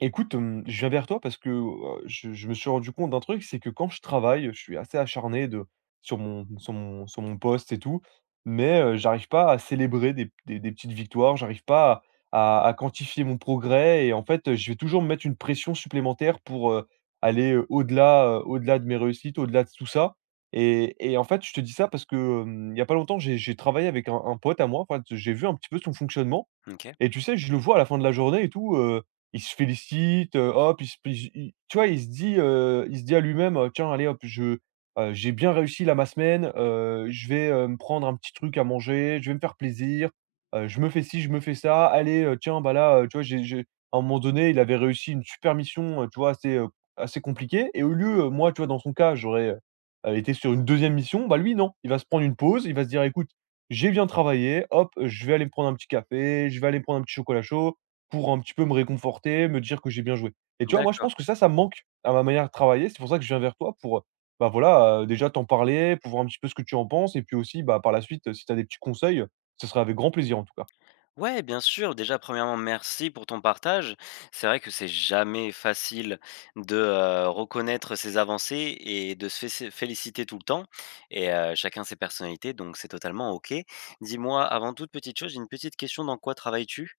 Écoute, je viens vers toi parce que, je me suis rendu compte d'un truc, c'est que quand je travaille, je suis assez acharné de sur mon sur mon sur mon poste et tout, mais, j'arrive pas à célébrer des petites victoires, j'arrive pas à quantifier mon progrès et en fait, je vais toujours me mettre une pression supplémentaire pour, aller, au-delà, au-delà de mes réussites, au-delà de tout ça et en fait, je te dis ça parce que, il y a pas longtemps, j'ai travaillé avec un pote à moi. En fait, j'ai vu un petit peu son fonctionnement OK. et tu sais, je le vois à la fin de la journée et tout, il se félicite, hop, il se p il tu vois, il se dit à lui-même: Tiens, allez hop, je, j'ai bien réussi là ma semaine, je vais, me prendre un petit truc à manger, je vais me faire plaisir, je me fais ci, je me fais ça, allez, tiens, bah, là, tu vois, j'ai» à un moment donné, il avait réussi une super mission, tu vois, assez, assez compliquée. Et au lieu, moi, tu vois, dans son cas, j'aurais, été sur une deuxième mission, bah lui non, il va se prendre une pause, il va se dire: «Écoute, j'ai bien travaillé, hop, je vais aller me prendre un petit café, je vais aller me prendre un petit chocolat chaud pour un petit peu me réconforter, me dire que j'ai bien joué.» Et tu vois, moi, je D'accord. pense que ça me manque à ma manière de travailler. C'est pour ça que je viens vers toi pour, bah voilà, déjà t'en parler, pour voir un petit peu ce que tu en penses et puis aussi, bah, par la suite, si tu as des petits conseils, ce serait avec grand plaisir en tout cas. Ouais, bien sûr. Déjà, premièrement, merci pour ton partage. C'est vrai que c'est jamais facile de, reconnaître ses avancées et de se fé féliciter tout le temps et chacun ses personnalités, donc c'est totalement OK. Dis-moi, avant toute petite chose, j'ai une petite question, dans quoi travailles-tu?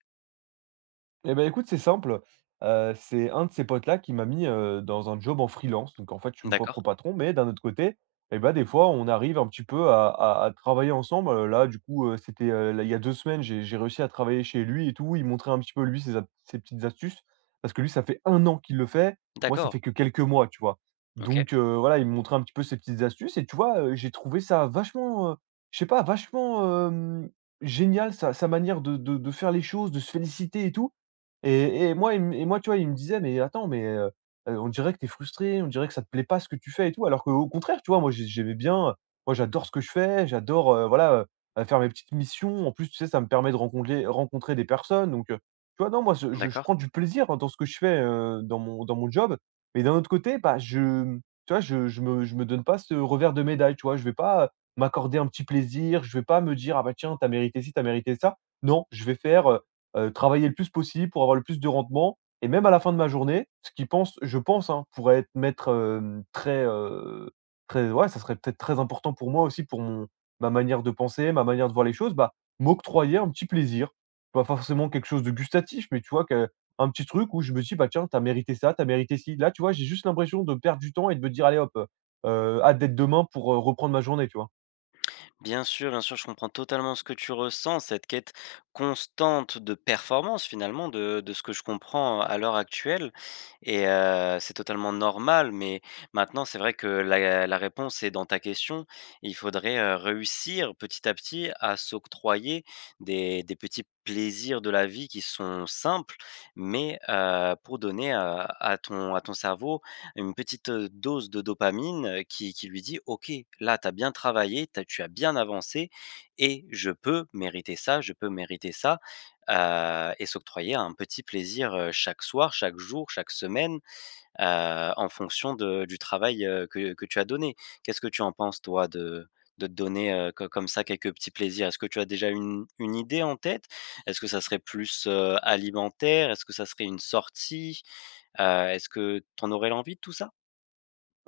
Eh ben écoute, c'est simple, c'est un de ces potes-là qui m'a mis, dans un job en freelance. Donc en fait, je suis mon propre D'accord. patron, mais d'un autre côté, et ben des fois, on arrive un petit peu à travailler ensemble. Là, du coup, c'était, là, il y a 2 semaines, j'ai réussi à travailler chez lui et tout. Il montrait un petit peu, lui, ses petites astuces. Parce que lui, ça fait un an qu'il le fait. Moi, ça D'accord. fait que quelques mois, tu vois? OK. Donc voilà, il me montrait un petit peu ses petites astuces et tu vois, j'ai trouvé ça vachement, je sais pas, vachement, génial sa manière de faire les choses, de se féliciter et tout. Et moi, tu vois, il me disait: «Mais attends, mais on dirait que tu es frustré, on dirait que ça te plaît pas ce que tu fais et tout». Alors qu'au contraire, tu vois, moi j'aimais bien, moi j'adore ce que je fais, j'adore, voilà, faire mes petites missions. En plus, tu sais, ça me permet de rencontrer des personnes. Donc tu vois, non, moi je D'accord. prends du plaisir hein, dans ce que je fais, dans mon job. Mais d'un autre côté, bah, je, tu vois, je me donne pas ce revers de médaille, tu vois? Je vais pas, m'accorder un petit plaisir, je vais pas me dire: «Ah bah tiens, t'as mérité ci, t'as mérité ça». Non, je vais faire, travailler le plus possible pour avoir le plus de rendement. Et même à la fin de ma journée, ce qui pense je pense, hein, pourrait être mettre très, très ouais, ça serait peut-être très important pour moi aussi, pour mon ma manière de penser, ma manière de voir les choses, bah, m'octroyer un petit plaisir. Pas forcément quelque chose de gustatif, mais tu vois, que un petit truc où je me dis: «Bah, tiens, t'as mérité ça, t'as mérité ci». Là, tu vois, j'ai juste l'impression de perdre du temps et de me dire: «Allez hop, hâte d'être demain pour, reprendre ma journée», tu vois? Bien sûr, je comprends totalement ce que tu ressens, cette quête constante de performance, finalement, de ce que je comprends à l'heure actuelle. Et c'est totalement normal, mais maintenant, c'est vrai que la réponse est dans ta question. Il faudrait, réussir petit à petit à s'octroyer des petits plaisirs de la vie qui sont simples, mais pour donner à ton à ton cerveau une petite, dose de dopamine, qui lui dit: «OK, là, tu as bien travaillé, tu as bien avancé et je peux mériter ça, je peux mériter ça» et s'octroyer un petit plaisir, chaque soir, chaque jour, chaque semaine, en fonction de du travail, que tu as donné. Qu'est-ce que tu en penses toi de te donner, co comme ça quelques petits plaisirs? Est-ce que tu as déjà une idée en tête? Est-ce que ça serait plus, alimentaire? Est-ce que ça serait une sortie? Est-ce que tu en aurais l'envie de tout ça?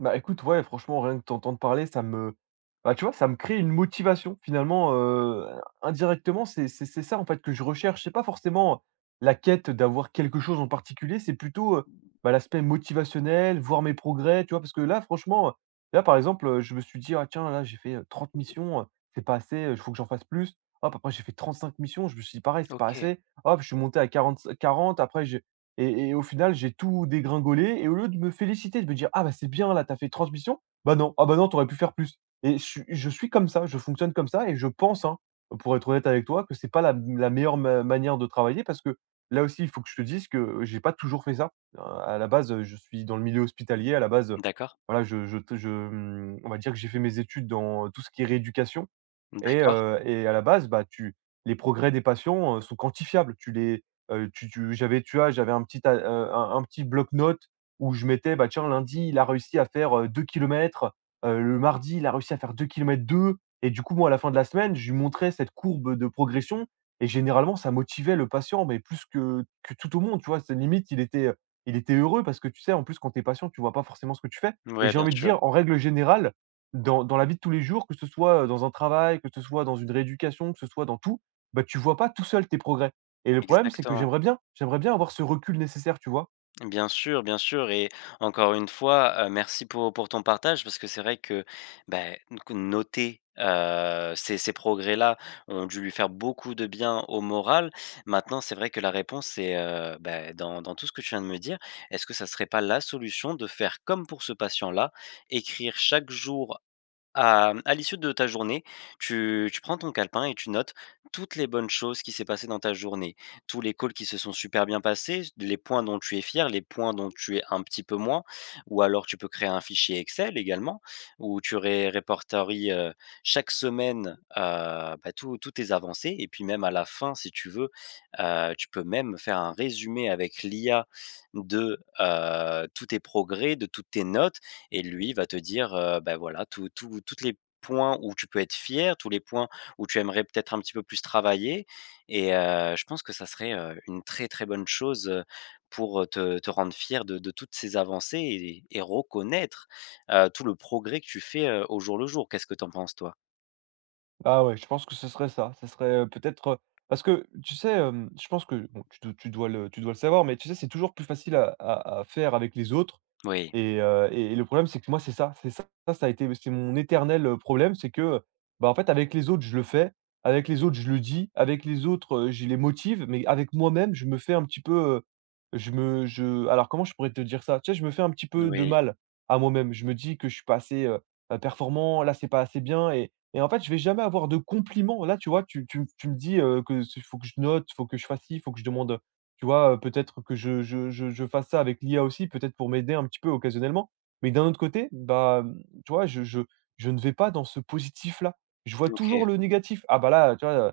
Bah, écoute, ouais, franchement, rien que t'entendre parler, ça me bah, tu vois, ça me crée une motivation finalement, indirectement, c'est ça en fait que je recherche. C'est pas forcément la quête d'avoir quelque chose en particulier, c'est plutôt, bah, l'aspect motivationnel, voir mes progrès, tu vois? Parce que là, franchement, là, par exemple, je me suis dit: «Ah tiens, là, j'ai fait, 30 missions, c'est pas assez, il faut que j'en fasse plus». Hop, après j'ai fait 35 missions, je me suis dit: «Pareil, c'est pas OK, assez». Hop, je suis monté à 40 après j'ai et au final, j'ai tout dégringolé et au lieu de me féliciter, de me dire: «Ah bah, c'est bien là, t'as fait transmission», bah non, «Ah bah non, t'aurais pu faire plus». Et je suis comme ça, je fonctionne comme ça et je pense, hein, pour être honnête avec toi, que c'est pas la meilleure ma manière de travailler. Parce que là aussi, il faut que je te dise que j'ai pas toujours fait ça. Heu, à la base, je suis dans le milieu hospitalier, à la base, d'accord, voilà, on va dire que j'ai fait mes études dans tout ce qui est rééducation. Et d'accord. Et à la base, bah, tu les progrès des patients, sont quantifiables. Tu les, tu tu j'avais j'avais un petit ta un petit bloc-notes où je mettais, bah, tiens, lundi, il a réussi à faire, 2 kilomètres, le mardi, il a réussi à faire 2 kilomètres 2, et du coup, moi, à la fin de la semaine, je lui montrais cette courbe de progression. Et généralement, ça motivait le patient, mais plus que tout au monde, tu vois? C'est limite, il était heureux parce que tu sais, en plus, quand tu es patient, tu vois pas forcément ce que tu fais. Et Ouais, j'ai bien envie de sûr, dire, en règle générale, dans la vie de tous les jours, que ce soit, dans un travail, que ce soit dans une rééducation, que ce soit dans tout, bah, tu vois pas tout seul tes progrès. Et le problème, c'est que exactement. J'aimerais bien avoir ce recul nécessaire, tu vois? Bien sûr et encore une fois, merci pour ton partage parce que c'est vrai que, donc noter, ces progrès-là ont dû lui faire beaucoup de bien au moral. Maintenant, c'est vrai que la réponse c'est, dans tout ce que tu viens de me dire. Est-ce que ça serait pas la solution de faire comme pour ce patient-là, écrire chaque jour à à l'issue de ta journée, tu prends ton calepin et tu notes toutes les bonnes choses qui s'est passé dans ta journée. Tous les calls qui se sont super bien passés, les points dont tu es fier, les points dont tu es un petit peu moins ou alors tu peux créer un fichier Excel également où tu ré répertories, chaque semaine, tous tes avancées et puis même à la fin si tu veux, tu peux même faire un résumé avec l'IA de, tous tes progrès, de toutes tes notes et lui va te dire, voilà, tous toutes les points où tu peux être fier, tous les points où tu aimerais peut-être un petit peu plus travailler et je pense que ça serait, une très, très bonne chose, pour, te rendre fier de toutes ces avancées et reconnaître, tout le progrès que tu fais, au jour le jour. Qu'est-ce que t'en penses toi? Ah ouais, je pense que ce serait ça, ce serait, peut-être, parce que tu sais, je pense que bon, tu dois le savoir, mais tu sais, c'est toujours plus facile à faire avec les autres. Oui, Et le problème, c'est que moi, c'est ça, ça a été c'est mon éternel, problème, c'est que, bah, en fait, avec les autres, je le fais, avec les autres, je le dis, avec les autres, je les motive, mais avec moi-même, je me fais un petit peu, je me je alors comment je pourrais te dire ça? Tu sais, je me fais un petit peu de oui, mal à moi-même. Je me dis que je suis pas assez, performant, là, c'est pas assez bien. Et en fait, je vais jamais avoir de compliments. Là, tu vois, tu me dis, que s faut que je note, faut que je fasse ci, faut que je demande, tu vois, peut-être que je fasse ça avec l'IA aussi, peut-être pour m'aider un petit peu occasionnellement. Mais d'un autre côté, bah, tu vois, je ne vais pas dans ce positif-là. Je vois OK, toujours le négatif. Ah bah, là, tu vois,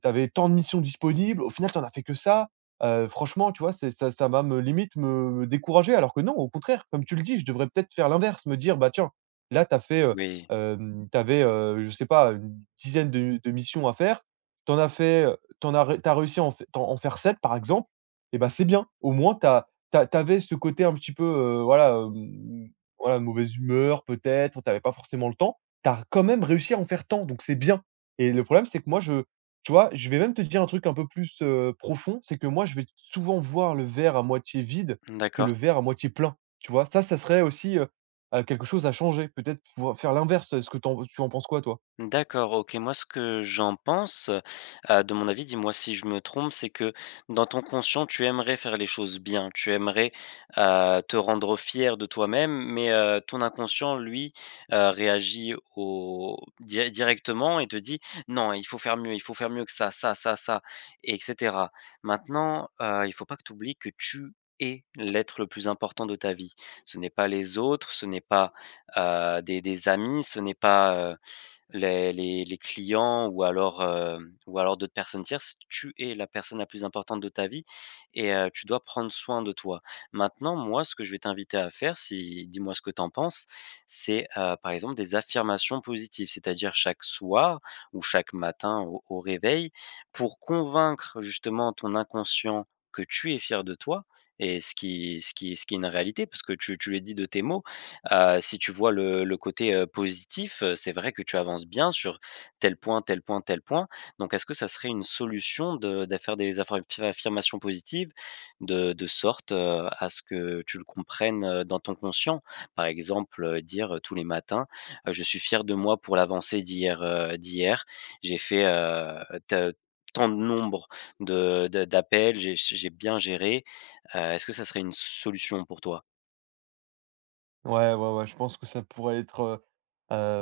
tu avais tant de missions disponibles, au final tu en as fait que ça. Franchement, tu vois, c'est ça ça va me limite me décourager alors que non, au contraire, comme tu le dis, je devrais peut-être faire l'inverse, me dire: «Bah, tiens, là tu as fait, oui, tu avais, je sais pas, une dizaine de missions à faire. Tu en as fait tu as ré tu réussi à en f t'en en faire 7, par exemple, et ben c'est bien. Au moins t'as as tu ce côté un petit peu, voilà, voilà, de mauvaise humeur peut-être, t'avais pas forcément le temps. T'as quand même réussi à en faire tant, donc c'est bien. Et le problème, c'est que moi je tu vois, je vais même te dire un truc un peu plus, profond. C'est que moi je vais souvent voir le verre à moitié vide que le d'accord. verre à moitié plein, tu vois? Ça serait aussi, quelque chose à changer, peut-être pouvoir faire l'inverse. Est-ce que tu en penses quoi toi? D'accord, OK. Moi, ce que j'en pense, de mon avis, dis-moi si je me trompe, c'est que dans ton conscient, tu aimerais faire les choses bien. Tu aimerais, te rendre fier de toi-même, mais ton inconscient, lui, réagit au di directement et te dit: «Non, il faut faire mieux, il faut faire mieux que ça» et cetera. Maintenant, il faut pas que tu oublies que tu es l'être le plus important de ta vie. Ce n'est pas les autres, ce n'est pas, des amis, ce n'est pas, les clients ou alors, ou alors d'autres personnes tierces, tu es la personne la plus importante de ta vie et tu dois prendre soin de toi. Maintenant, moi, ce que je vais t'inviter à faire, si dis-moi ce que tu en penses, c'est, par exemple, des affirmations positives, c'est-à-dire chaque soir ou chaque matin au réveil pour convaincre justement ton inconscient que tu es fier de toi et ce qui ce qui est une réalité parce que tu le dis de tes mots. Si tu vois le côté, positif, c'est vrai que tu avances bien sur tel point, tel point, tel point. Donc est-ce que ça serait une solution de faire des affirmations positives de sorte, à ce que tu le comprennes, dans ton conscient? Par exemple, dire, tous les matins, «Je suis fier de moi pour l'avancée d'hier, d'hier. J'ai fait, te tant de nombre de d'appels, j'ai bien géré». Est-ce que ça serait une solution pour toi? Ouais, ouais, ouais, je pense que ça pourrait être, heu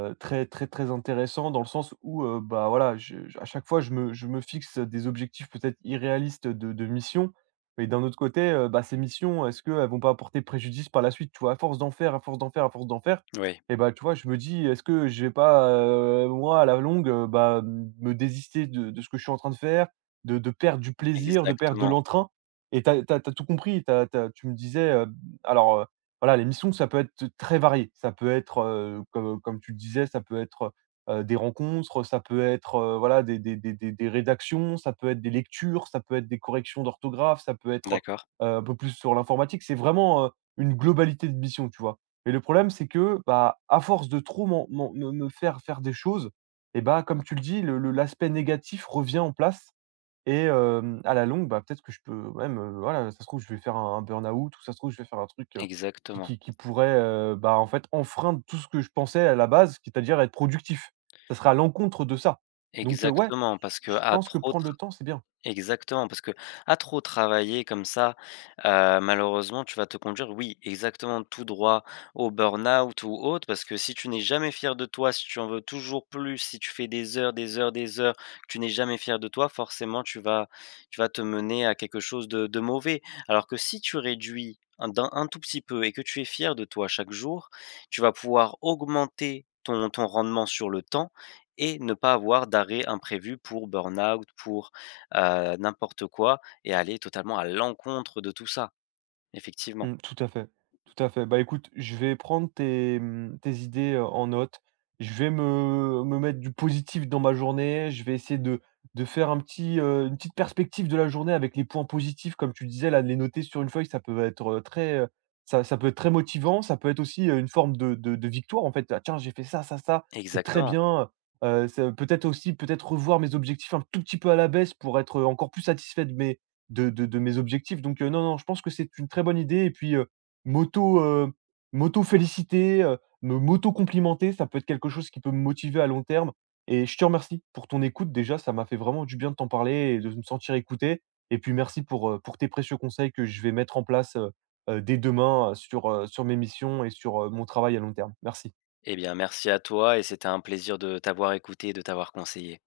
heu, très, très, très intéressant dans le sens où, bah, voilà, je à chaque fois, je me fixe des objectifs peut-être irréalistes de mission. Mais d'un autre côté, bah, ces missions, est-ce qu'elles vont pas apporter préjudice par la suite? Tu vois? À force d'en faire, à force d'en faire, à force d'en faire. Oui. Et bah, tu vois, je me dis: «Est-ce que je vais pas, moi, à la longue, bah, me désister de ce que je suis en train de faire, de perdre du plaisir, de perdre de Exactement. l'entrain?» Et t'as tout compris. Tu me disais, alors, voilà, les missions, ça peut être très varié. Ça peut être, comme tu le disais, ça peut être, des rencontres, ça peut être, voilà, des rédactions, ça peut être des lectures, ça peut être des corrections d'orthographe, ça peut être, D'accord, un peu plus sur l'informatique. C'est vraiment, une globalité de missions, tu vois? Mais le problème, c'est que, bah, à force de trop m'en m'en me me faire faire des choses. Et bah, comme tu le dis, le l'aspect négatif revient en place. Et hem, à la longue, bah, peut-être que je peux même, voilà, ça se trouve, je vais faire un burn-out, ou ça se trouve, je vais faire un truc, qui exactement, qui qui pourrait, bah, en fait, enfreindre tout ce que je pensais à la base, c'est-à-dire être productif. Ça sera à l'encontre de ça. Donc ouais, exactement, parce que je à pense que trop prendre le temps, c'est bien. exactement, parce que à trop travailler comme ça, malheureusement, tu vas te conduire, oui, exactement, tout droit au burn-out ou autre. Parce que si tu n'es jamais fier de toi, si tu en veux toujours plus, si tu fais des heures, des heures, des heures, que tu n'es jamais fier de toi, forcément, tu vas te mener à quelque chose de mauvais. Alors que si tu réduis un tout petit peu et que tu es fier de toi chaque jour, tu vas pouvoir augmenter ton rendement sur le temps et ne pas avoir d'arrêt imprévu pour burn-out, pour n'importe quoi et aller totalement à l'encontre de tout ça. Effectivement. Mmh, tout à fait, tout à fait. Bah, écoute, je vais prendre tes, mmh, tes idées, en note. Je vais me mettre du positif dans ma journée. Je vais essayer de faire un petit, une petite perspective de la journée avec les points positifs, comme tu disais là, de les noter sur une feuille, ça peut être, très, ça ça peut être très motivant. Ça peut être aussi, une forme de victoire en fait. «Ah tiens, j'ai fait ça, ça, ça, c'est très Exactement. bien», ça peut-être aussi peut-être revoir mes objectifs un tout petit peu à la baisse pour être encore plus satisfait de mes de mes objectifs. Donc non, non, je pense que c'est une très bonne idée. Et puis, m'auto, m'auto-féliciter, me m'auto-complimenter, ça peut être quelque chose qui peut me motiver à long terme. Et je te remercie pour ton écoute déjà, ça m'a fait vraiment du bien de t'en parler et de me sentir écouté. Et puis merci pour tes précieux conseils que je vais mettre en place, dès demain, sur, sur mes missions et sur, mon travail à long terme. Merci. Eh bien merci à toi et c'était un plaisir de t'avoir écouté et de t'avoir conseillé.